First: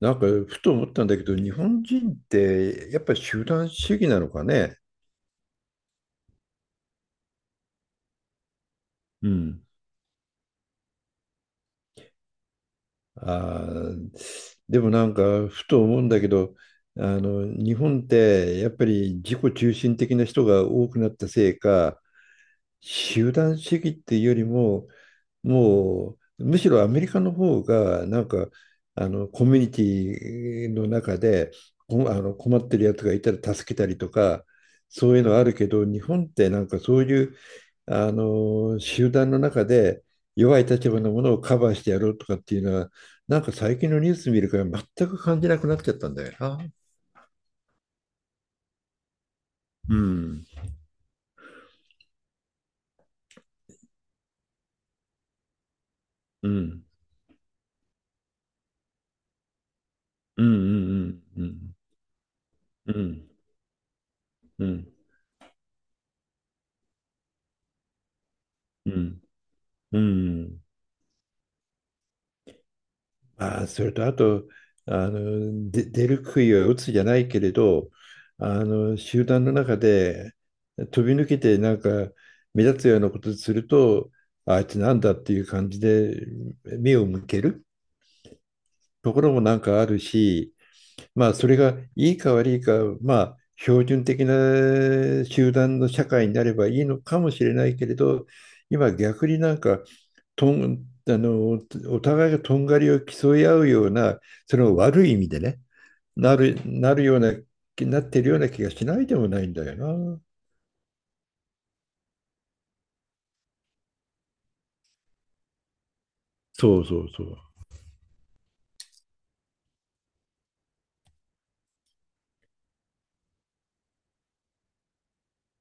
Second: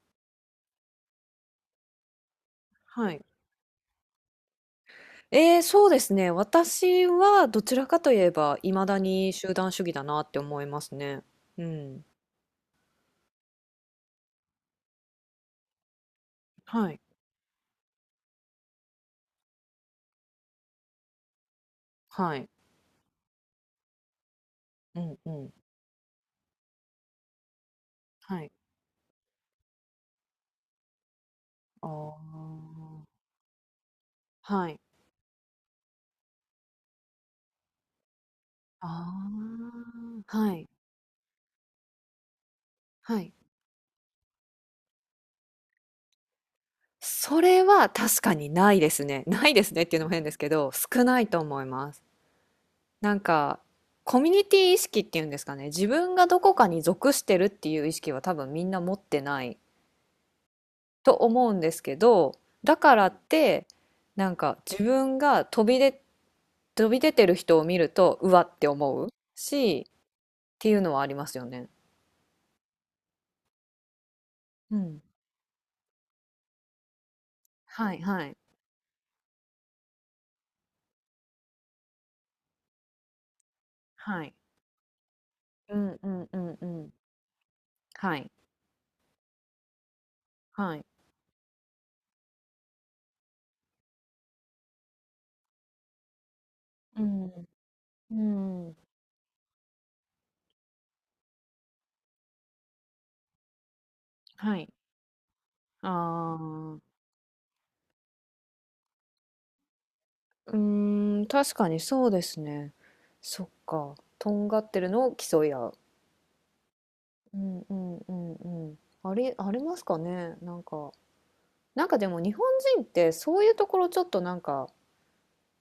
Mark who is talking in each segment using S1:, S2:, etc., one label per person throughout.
S1: なんか、ふと思ったんだけど、日本人って、やっ
S2: は
S1: ぱり
S2: い。
S1: 集団主義なのかね。
S2: そうですね。私はどちらかといえば、いまだ
S1: う
S2: に集
S1: ん。
S2: 団主義だなって思いますね。うん。
S1: あー、でもなんか、ふと思うんだけど、
S2: はい。
S1: 日本って、やっぱり自己中心的な人が多くなったせいか、
S2: はい。
S1: 集団主義っていうよりも、
S2: うんうん。
S1: もう、むしろアメリカの方が、なん
S2: は
S1: か、
S2: い。
S1: コミュニティの中で、
S2: あ
S1: こあの、困ってるや
S2: あ。
S1: つがいたら助けたりとか、
S2: はい。
S1: そういうのあるけど、日本ってなんかそういう、あの集団の
S2: あ
S1: 中で
S2: あ。は
S1: 弱い
S2: い。
S1: 立場のものをカバーしてやろうとかっていうのは、
S2: はい。
S1: なんか最近のニュース見るから全く感じなくなっちゃったんだよな。
S2: それは確かにないですね。ないですねっ
S1: う
S2: ていうのも変です
S1: ん。
S2: けど、少ないと思います。なんか、コミュニティ意識っていうんですかね。自分がど
S1: う
S2: こかに
S1: ん。
S2: 属してるっていう意識は多分みんな持ってない
S1: うん。う
S2: と
S1: ん。う
S2: 思うんで
S1: ん。
S2: すけど、だ
S1: う
S2: からっ
S1: ん。
S2: てなんか
S1: う
S2: 自
S1: ん。
S2: 分が飛び出、飛び出てる人を見るとうわって
S1: う
S2: 思う
S1: ん。
S2: しっ
S1: うん。
S2: ていうのはありますよね。
S1: まあそれとあと、
S2: うん。
S1: で、出る杭は打つじゃないけれど、
S2: はいはい
S1: あの集団の中で飛び抜けてなんか目立つようなことすると、
S2: はい。
S1: あいつなんだっていう感
S2: う
S1: じ
S2: んう
S1: で
S2: んうんうん。
S1: 目を向ける。
S2: はい
S1: ところもなんかあるし、
S2: はい。
S1: まあそれがいいか悪いか、まあ標準的な集団の社会になればいいの
S2: う
S1: かもし
S2: ん。
S1: れないけれど、
S2: うん。
S1: 今逆になんか、とん、あの、お互いがとんがりを競い合うような、
S2: は
S1: そ
S2: い。
S1: の悪い意味でね、な
S2: あ
S1: る、な
S2: あ。
S1: るような、なってるような気がしないでもないんだよな。
S2: うーん、確かにそうですね。そっか。とんがってるのを競い合う。
S1: そうそうそ
S2: う
S1: う。
S2: んうんうんうん。ありますかね。なんか。なんかでも日本人ってそういうところちょっとなんか、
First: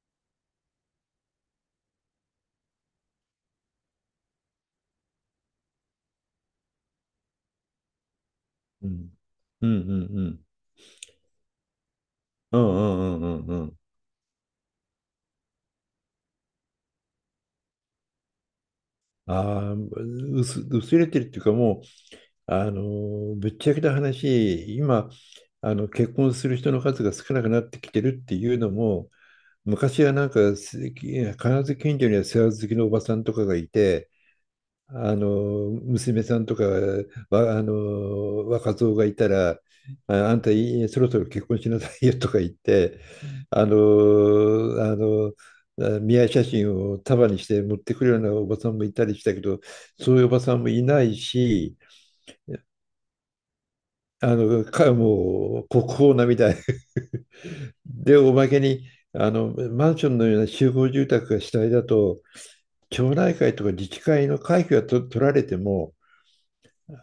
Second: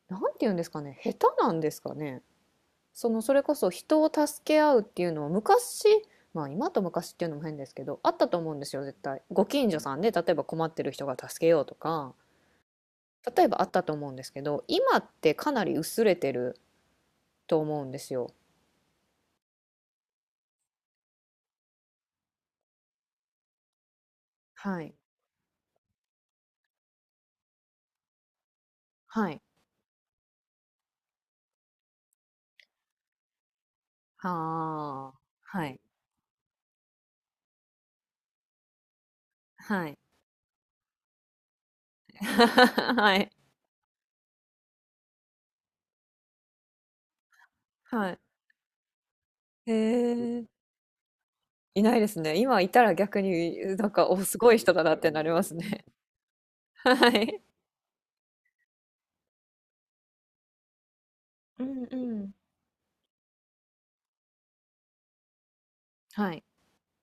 S2: なんて言うんですかね、下手なんですかね。そのそれこそ人を助け合うっていうのは昔、まあ今と昔っていうのも変ですけど、あったと思うんですよ。
S1: う
S2: 絶
S1: ん。
S2: 対ご
S1: う
S2: 近所
S1: ん。う
S2: さんで
S1: ん。う
S2: 例え
S1: ん。
S2: ば困ってる人が助けようとか、
S1: うん。うん。う
S2: 例
S1: ん。
S2: え
S1: うん。
S2: ば
S1: う
S2: あっ
S1: ん。
S2: たと思うんですけど、今ってかなり薄れてると思うんですよ。
S1: ああ、薄れてるっていうかもう、ぶっちゃけた話、
S2: はい
S1: 今、結婚する人の数が少なくなってきてるっていうのも、
S2: はい。
S1: 昔はなんか、必ず近所には世話好きのおばさんとかがいて、
S2: はあ。
S1: あの、
S2: はい
S1: 娘さんとか、わ、あの、若造がいたら、
S2: はい。
S1: あんたいいそろそろ結婚しなさいよ とか言って、
S2: はい
S1: あの、あの、見合い写真を束にして持ってく
S2: は
S1: るよ
S2: い。
S1: うなおばさんもいたりしたけど、
S2: へ
S1: そういうおば
S2: え。
S1: さんもいないし、
S2: いないですね。今いたら逆に、なんか、お、すごい人だなってなります
S1: もう
S2: ね。
S1: 国宝なみたい。
S2: はい。
S1: で、おまけに、マンションのような集合住宅が主
S2: う
S1: 体
S2: ん
S1: だ
S2: う
S1: と、
S2: ん。
S1: 町内会とか自治会の会費が取られても、
S2: はい。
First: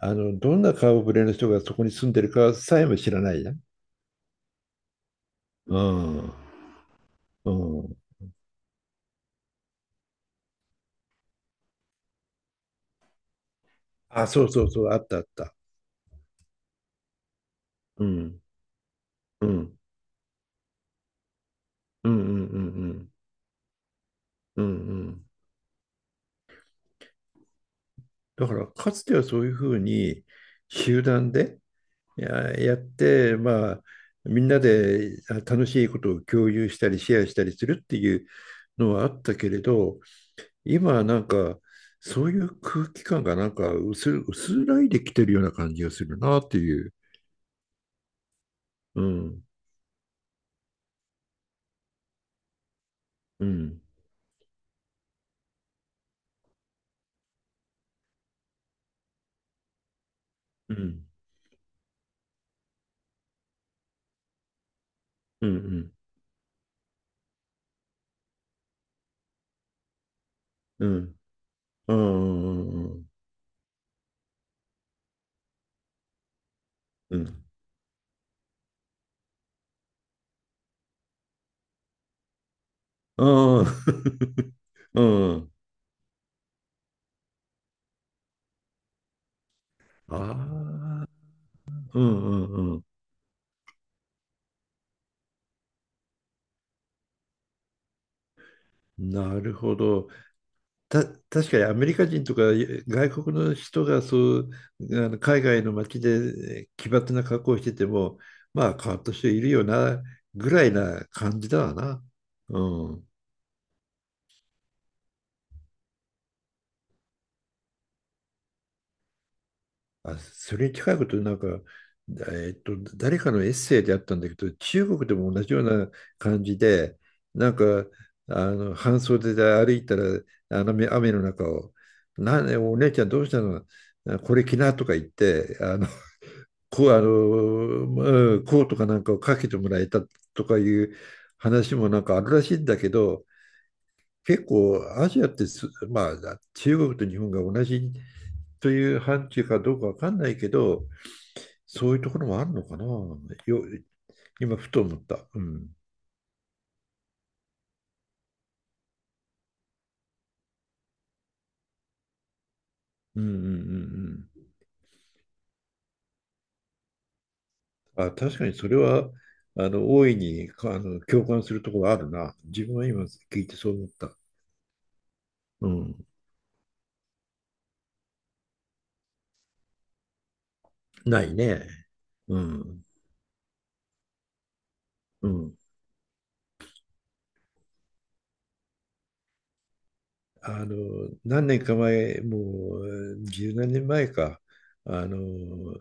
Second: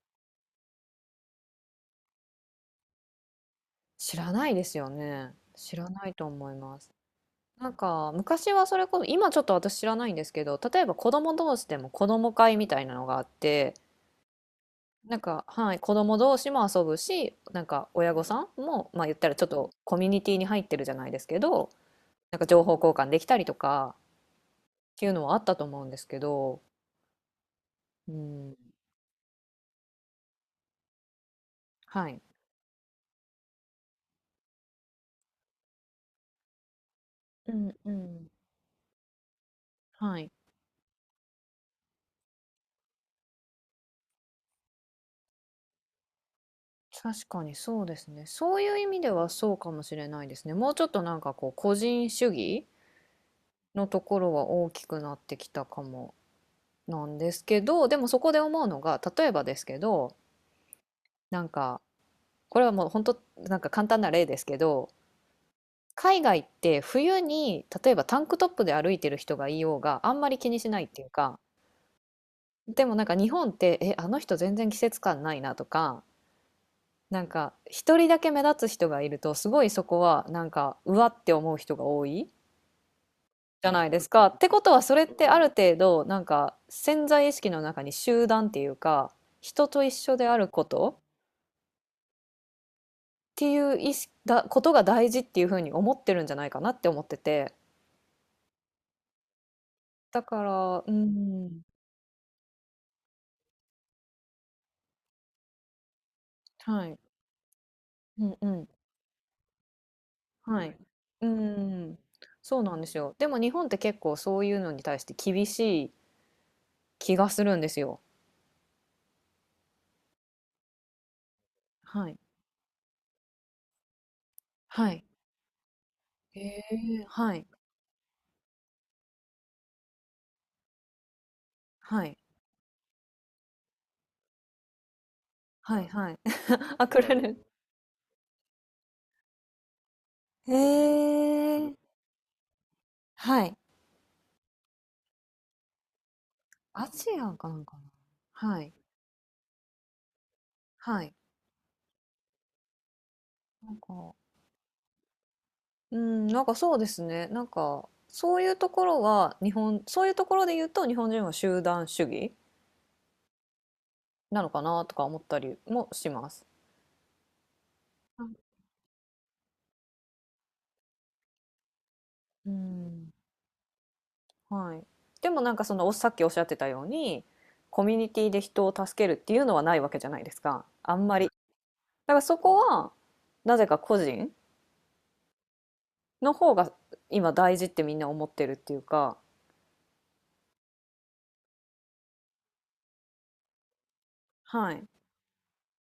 S1: どんな顔ぶれの人がそこに住んでるかさえも知らないじゃん。
S2: 知らないですよね。知
S1: う
S2: らないと
S1: ん。
S2: 思います。
S1: う
S2: なん
S1: ん。
S2: か、昔はそれこそ、今ちょっと私知らないんですけど、例えば子供同士でも子供会みたいなのがあって、
S1: あ、そうそうそう、あっ
S2: な
S1: た
S2: ん
S1: あっ
S2: か、
S1: た。
S2: はい、子供同士も遊ぶし、なんか
S1: う
S2: 親御
S1: ん。
S2: さんも、まあ言ったらちょ
S1: う
S2: っと
S1: ん。
S2: コミュニティに入ってるじゃないですけど、
S1: うん。う
S2: なん
S1: ん。
S2: か
S1: う
S2: 情
S1: ん。
S2: 報交
S1: う
S2: 換
S1: ん。
S2: できたりとか
S1: うん。う
S2: っていうの
S1: ん。
S2: はあったと思うんですけど、う
S1: だか
S2: ん、
S1: ら、かつてはそういうふうに集団で、
S2: はい、
S1: いや、やって、まあ、みんなで楽しいことを共有したり、シェアした
S2: う
S1: りす
S2: ん
S1: るっ
S2: う
S1: ていう
S2: ん。
S1: のはあったけれど、
S2: はい。
S1: 今はなんか、そういう空気感がなんか薄らいできてるような感じがするなっていう。
S2: 確かにそうですね。そういう意味
S1: う
S2: では
S1: ん。
S2: そうかもしれないですね。もうちょっとなんかこう個人主義
S1: うん。
S2: のところは大きくなってきたかもなんですけど、でもそこで思うのが、例えばですけど、
S1: うん。
S2: なんかこれはもう本当なんか簡単な例ですけど、
S1: うん。うん。
S2: 海外って冬に例えばタンクトップで歩いてる人がいようがあんまり気にしない
S1: う
S2: っていう
S1: ん。
S2: か、
S1: う
S2: で
S1: ん。
S2: も
S1: う
S2: な
S1: ん。
S2: んか日本って、え、あの人全然季節感ないなとか、
S1: うん。
S2: な
S1: う
S2: ん
S1: ん。
S2: か一人だけ目立つ人がいるとすごいそこはなんかうわって思う人が多いじゃないですか。ってことはそ
S1: う
S2: れって
S1: ん。う
S2: ある
S1: ん。
S2: 程度なんか潜在意識の中に集団っていうか人と一緒であることっ
S1: ああ。うん。うん。うん。
S2: ていう意識だことが大事っていうふうに思ってるんじゃないかなって思ってて、
S1: なるほど。
S2: だから。う
S1: た、確
S2: ん。
S1: かにアメリカ人とか外国の人がそう、海外の街で
S2: は
S1: 奇
S2: い。
S1: 抜な格好をしてても、
S2: うんう
S1: ま
S2: ん。
S1: あ変わった人いるよなぐら
S2: は
S1: い
S2: い。
S1: な
S2: う
S1: 感じだわ
S2: ん。
S1: な。
S2: そうなんで
S1: う
S2: す
S1: ん。
S2: よ。でも日本って結構そういうのに対して厳しい気がするんですよ。
S1: あ、それに近いことなんか、
S2: はい。
S1: 誰かのエッセイであったんだけど、中
S2: は
S1: 国
S2: い。
S1: でも同じような
S2: へ
S1: 感じで
S2: え、はい、
S1: なんか、半袖で歩いたら、雨の中を
S2: はい、
S1: 「なお姉ちゃんどうしたの、あこれ着な」とか言って、
S2: はい、はい。あ、
S1: こう、あ
S2: く
S1: の、
S2: れる。
S1: うんこうとかなんかをかけてもらえたと
S2: へ
S1: かいう
S2: え、
S1: 話もなんかあるらしいんだけど、
S2: はい。
S1: 結構アジアってまあ、中
S2: ア
S1: 国
S2: ジ
S1: と日本
S2: ア
S1: が
S2: かな
S1: 同
S2: んかな。
S1: じ
S2: は
S1: と
S2: い、
S1: いう範疇かどうかわかんないけど、
S2: はい。
S1: そういうところもあるのかな。よ、
S2: なんか、
S1: 今、ふと思った。うん。
S2: うん、なんかそうですね。なんか、そういうところは、日本、そういうところで言うと、日本人は集団主義
S1: うん。うん。う
S2: な
S1: ん。
S2: のかなとか思ったりもします。
S1: うん。あ、確かにそれは、大いに、かあの、共感するところあるな。
S2: う
S1: 自分は今
S2: ん、
S1: 聞いてそう思った。
S2: はい。でもなんか
S1: う
S2: そのお
S1: ん。
S2: さっきおっしゃってたように、コミュニティで人を助けるっていうのはないわけじゃないですか。あんま
S1: な
S2: り。だ
S1: いね。
S2: からそ
S1: う
S2: こ
S1: ん。
S2: はなぜか個人
S1: うん。
S2: の方が今大事ってみんな思ってるっていうか、
S1: あの、何年か前、もう十何年前か、
S2: はい。
S1: あの、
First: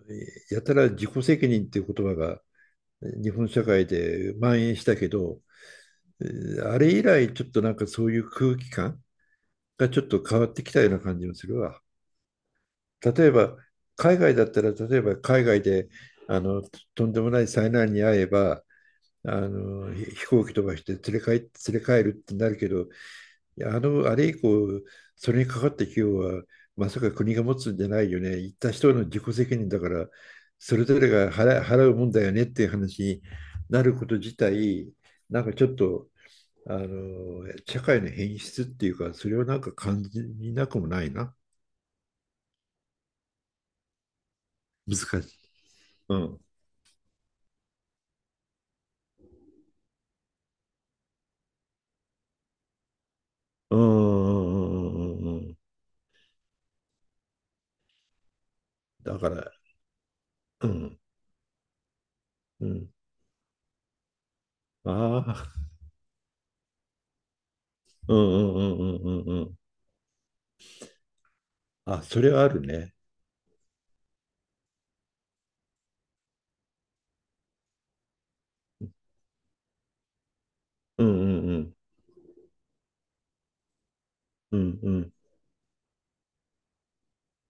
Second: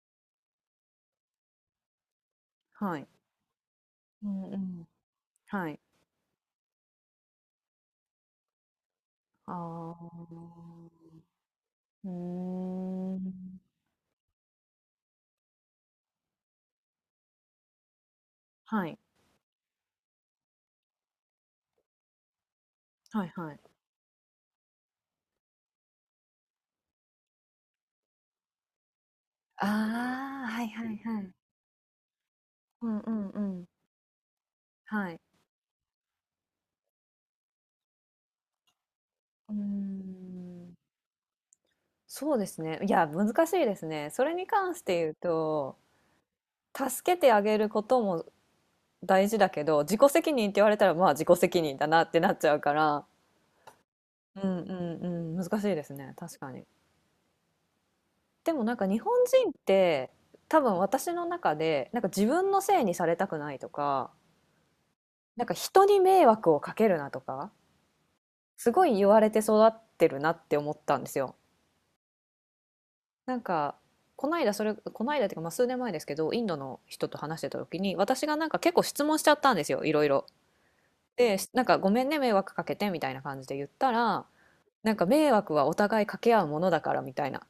S1: やたら自己責任っていう言葉が
S2: はい。
S1: 日本社会
S2: う
S1: で
S2: んう
S1: 蔓延し
S2: ん。
S1: たけど、
S2: はい。
S1: あれ以来ちょっとなんかそういう空気感
S2: あ
S1: がちょっと変わってきたような
S2: ー。
S1: 感じもするわ。
S2: うー
S1: 例えば、
S2: ん。
S1: 海外だったら、例えば海外で、あの、とんでもない災難に遭えば、
S2: あ。はい。
S1: 飛行機飛ばして連れ帰るってなるけど、い
S2: はいはい。
S1: や、あれ以降、それにかかった費用は、まさか国が持つんじゃないよね。行った人の自己責
S2: あ
S1: 任だから、
S2: ー、はい
S1: そ
S2: は
S1: れ
S2: い
S1: ぞれ
S2: はい。
S1: が払うもんだよねっていう
S2: うん
S1: 話
S2: う
S1: に
S2: んうん。
S1: なること自体、
S2: はい。
S1: なんかちょっと、社会の変質っていうか、それを
S2: うー
S1: なんか感じな
S2: ん、
S1: くもないな。
S2: そうですね。いや、難しいですね。それに関して
S1: 難
S2: 言う
S1: しい。
S2: と、
S1: うん。
S2: 助けてあげることも大事だけど、自己責任って言われたら、まあ自己責任だなってなっちゃうから、
S1: うん。
S2: うんう
S1: うん。うん。うん。う
S2: んうん、
S1: ん。うん。
S2: 難しいですね。確かに。でもなんか日本
S1: だか
S2: 人っ
S1: ら、
S2: て多
S1: う
S2: 分
S1: ん。
S2: 私の中でなんか自分の
S1: う
S2: せい
S1: ん。
S2: にされたくないとか、
S1: あ
S2: なん
S1: あ。
S2: か人に迷惑をかけるなとか、
S1: うん。うん。う
S2: す
S1: ん。
S2: ご
S1: う
S2: い言わ
S1: ん。
S2: れ
S1: う
S2: て
S1: ん。うん。
S2: 育ってるなって思ったんですよ。
S1: あ、それはあるね。
S2: なんかこの間、それ、この間っていうかまあ数年前ですけど、インドの人と話してた時に私がなんか結構質問しちゃったんですよ、いろいろ。
S1: うん。う
S2: で
S1: ん。う
S2: なん
S1: ん。
S2: か「ごめんね、迷惑かけて」みたいな感じで言ったら、
S1: うん。う
S2: なんか
S1: ん。
S2: 迷惑はお互いかけ合うものだから、みたいな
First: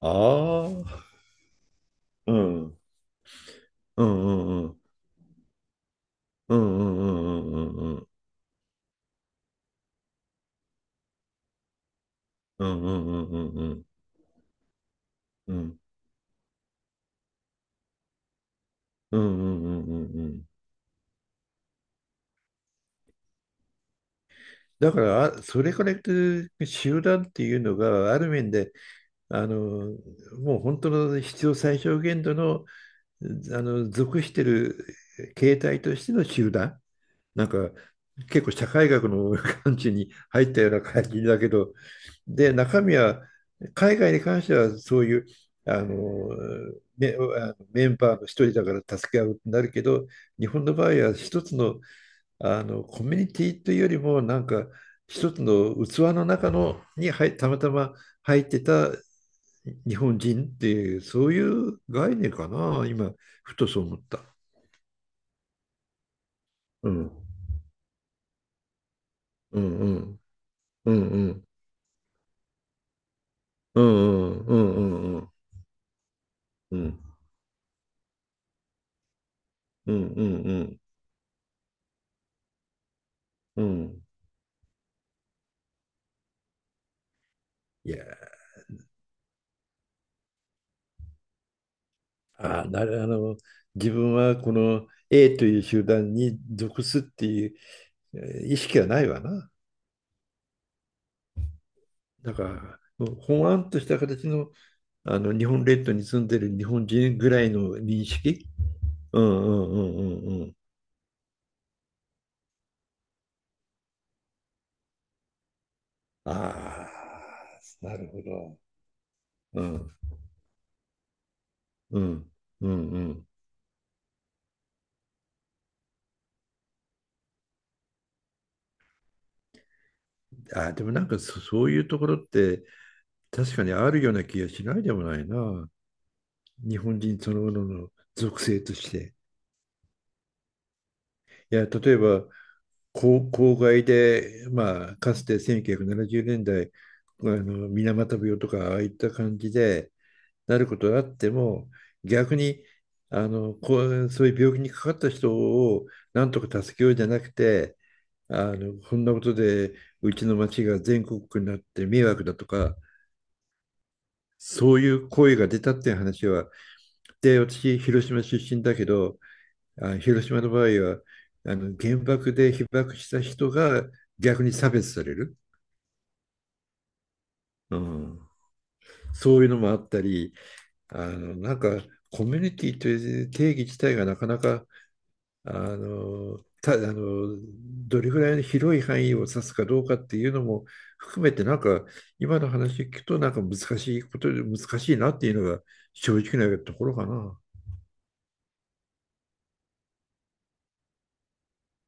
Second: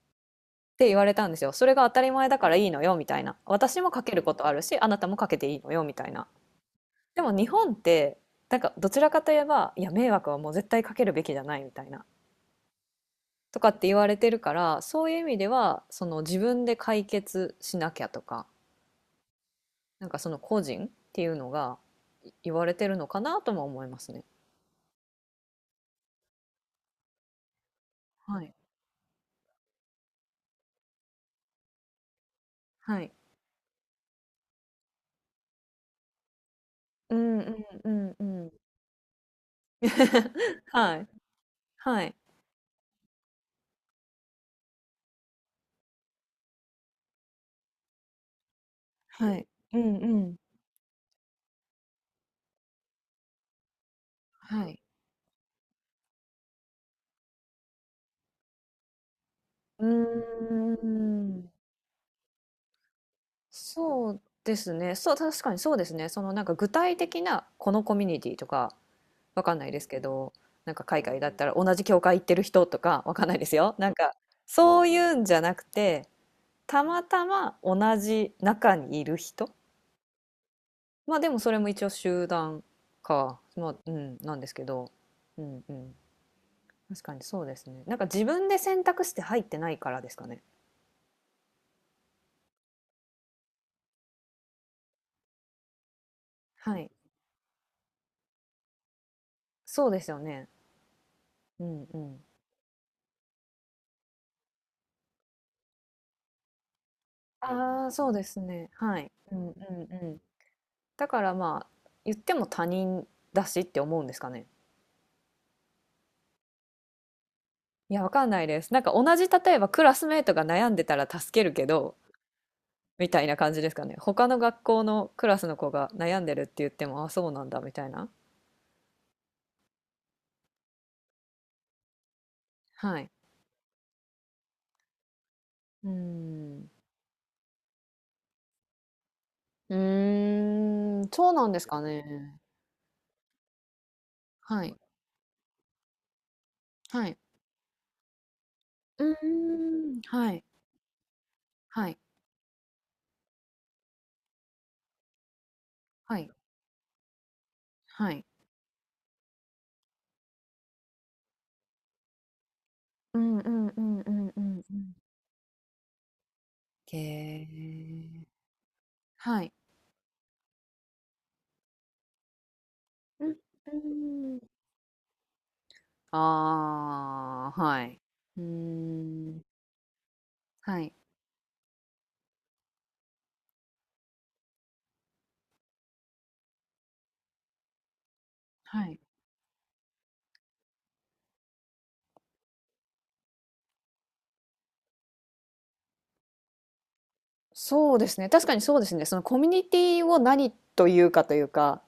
S1: あ
S2: って言わ
S1: あ。
S2: れたんですよ。それが当たり前
S1: う
S2: だから
S1: ん。
S2: い
S1: う
S2: い
S1: ん。
S2: のよ、みたいな。私もか
S1: う
S2: けることあ
S1: ん。
S2: る
S1: う
S2: し、
S1: ん。
S2: あなたもかけていいのよ、みたいな。
S1: うん。うん。う
S2: でも日
S1: ん。
S2: 本っ
S1: うん。うん。
S2: てなんかどちらかといえば、いや迷惑はもう絶対かけるべきじゃないみたいな、
S1: うん。うん。うん。
S2: と
S1: う
S2: かっ
S1: ん。
S2: て言われてるから、そういう意味で
S1: うん。
S2: はその自分で解決しなきゃとか、
S1: うん。うん。
S2: なんか
S1: う
S2: その
S1: ん。
S2: 個人っていうのが言われてるのかなとも思いますね。
S1: だから、それから言って、集団っていうのがある
S2: は
S1: 面
S2: い。
S1: で、あのもう本当の必要最小限度の、
S2: はい。
S1: 属してる形態としての集団、
S2: うんう
S1: なんか
S2: んうんう
S1: 結構
S2: ん。
S1: 社会学の感じに入ったよう な
S2: は
S1: 感
S2: い。
S1: じだけど、
S2: はい。
S1: で、中身は、海外に関してはそういう、あのメンバーの一人だから助け合うっ
S2: は
S1: て
S2: い。
S1: なる
S2: う
S1: け
S2: んう
S1: ど、
S2: ん。
S1: 日本の場合は一つの、コミュニティというよりも、なんか
S2: はい。
S1: 一つの器の中のにたまたま入ってた
S2: う
S1: 日本人って
S2: ー
S1: いう、そうい
S2: ん。
S1: う概念かな、今ふとそう思っ
S2: そう
S1: た。
S2: ですね。そう、確かにそうですね。そのなんか具
S1: う
S2: 体
S1: ん。
S2: 的なこのコミュニティとかわかん
S1: うん。
S2: ないです
S1: う
S2: け
S1: ん。
S2: ど、なんか
S1: う
S2: 海
S1: ん。
S2: 外だ
S1: う
S2: った
S1: ん。
S2: ら同じ教会行ってる人とかわかんないですよ。
S1: う
S2: なんか
S1: ん。うん。う
S2: そういう
S1: ん。う
S2: ん
S1: ん。
S2: じゃなくて、
S1: う
S2: た
S1: ん。
S2: またま同じ中にいる人。
S1: うん。うん。うん。
S2: まあでもそれも一応集団か。
S1: う
S2: まあ、う
S1: ん。
S2: ん、なんですけど。うんうん。確かにそうですね。
S1: い
S2: なんか自
S1: や、
S2: 分で選択して入ってないからですかね。
S1: あなる、あの、自分はこの A という集団に
S2: は
S1: 属
S2: い。
S1: すっていう、え意識はないわな。
S2: そうですよね。うんうん。
S1: だから、もうほわんとした形の、あの日本列島に住んでる日本人ぐらいの
S2: ああ、
S1: 認
S2: そうです
S1: 識。
S2: ね。はい。
S1: う
S2: う
S1: ん。
S2: ん
S1: う
S2: う
S1: ん。う
S2: んうん。
S1: ん。うん。うん。
S2: だからまあ、言っても他人だしって思うんですかね。
S1: ああ、
S2: い
S1: な
S2: や、わ
S1: るほ
S2: かんない
S1: ど。
S2: です。なんか同じ、例え
S1: う
S2: ばクラ
S1: ん。
S2: スメートが悩んでたら助けるけど、
S1: うん。うん。う
S2: みたい
S1: ん。
S2: な感じですかね。他の学校のクラスの子が悩んでるって言っても、あ、そうなんだ、みたいな。
S1: でもなんか、そういうところって
S2: はい。
S1: 確かにあるような気がしないでもないな。
S2: うーん。
S1: 日本人そのものの属性として。
S2: うーん、そうなん
S1: い
S2: です
S1: や、
S2: か
S1: 例えば、
S2: ね。
S1: 郊外で、
S2: はい。
S1: まあ、かつて1970年代、
S2: はい。
S1: あの水俣病とか、ああいっ
S2: う
S1: た感じで
S2: ーん、はい。
S1: なることがあっても、
S2: はい。
S1: 逆にこう、そういう病気にかかった人を
S2: は
S1: な
S2: い。
S1: んとか助けようじゃなくて、
S2: はい。
S1: あのこんなことでうちの町が全国区になって迷惑だとか、
S2: うんうんうんうんうんう
S1: そうい
S2: ん。
S1: う声が出たっていう話は、で、
S2: へ
S1: 私、広島
S2: え。
S1: 出身だけど、
S2: はい。
S1: 広島の場合は、あの原爆で被爆した
S2: うん、う
S1: 人が逆
S2: ーん。
S1: に差別される、
S2: ああ、
S1: う
S2: はい。
S1: ん、
S2: うー
S1: そ
S2: ん。
S1: ういうのもあったり、
S2: はい。
S1: なんかコミュニティという定義自体がなかなか、あのたあのどれぐらいの広い
S2: はい。
S1: 範囲を指すかどうかっていうのも含めて、なんか今の話聞くと、なんか難しいことで難しいなっていうのが正直なところかな。
S2: そうですね。確かにそうですね。そのコミュニティを何というかというか、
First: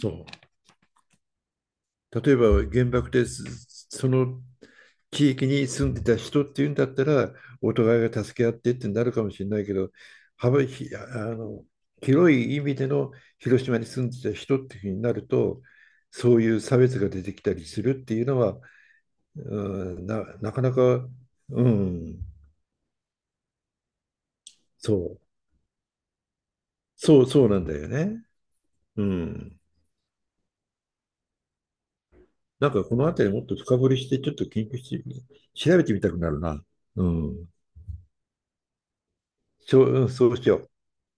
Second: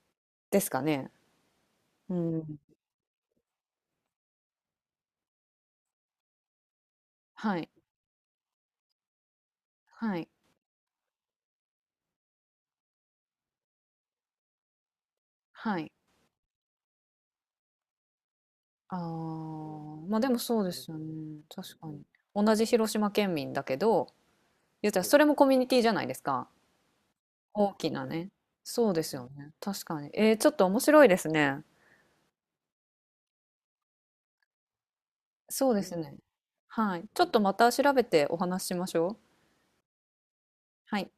S1: そう。
S2: ですかね。う
S1: 例えば
S2: ん。
S1: 原爆でその地域に住んでた人っていうんだったら、
S2: はい。
S1: お互いが助け合ってってなるかもしれないけど、
S2: はい。
S1: 幅ひあの広い意味での広島に住んでた人っていうふうになると、
S2: はい。
S1: そういう差別が出てきたりするっていうのは、
S2: ああ、
S1: うん、
S2: まあ
S1: な、
S2: でも
S1: な
S2: そ
S1: か
S2: うで
S1: な
S2: すよね。
S1: か、う
S2: 確かに。
S1: ん、
S2: 同じ広島県民だけど、言っ
S1: そ
S2: たらそ
S1: う、
S2: れもコミュニティじゃないですか。
S1: そう、そうなん
S2: 大
S1: だよ
S2: きな
S1: ね。
S2: ね。そうで
S1: う
S2: すよね。
S1: ん。
S2: 確かに。えー、ちょっと面白いですね。
S1: なんかこの辺りもっと深掘りしてちょっと研究して
S2: そう
S1: 調
S2: で
S1: べて
S2: す
S1: みた
S2: ね。
S1: くなるな。
S2: は
S1: う
S2: い。ちょっと
S1: ん。
S2: また調べてお話ししましょう。
S1: そう、うん、そうしよう。
S2: はい。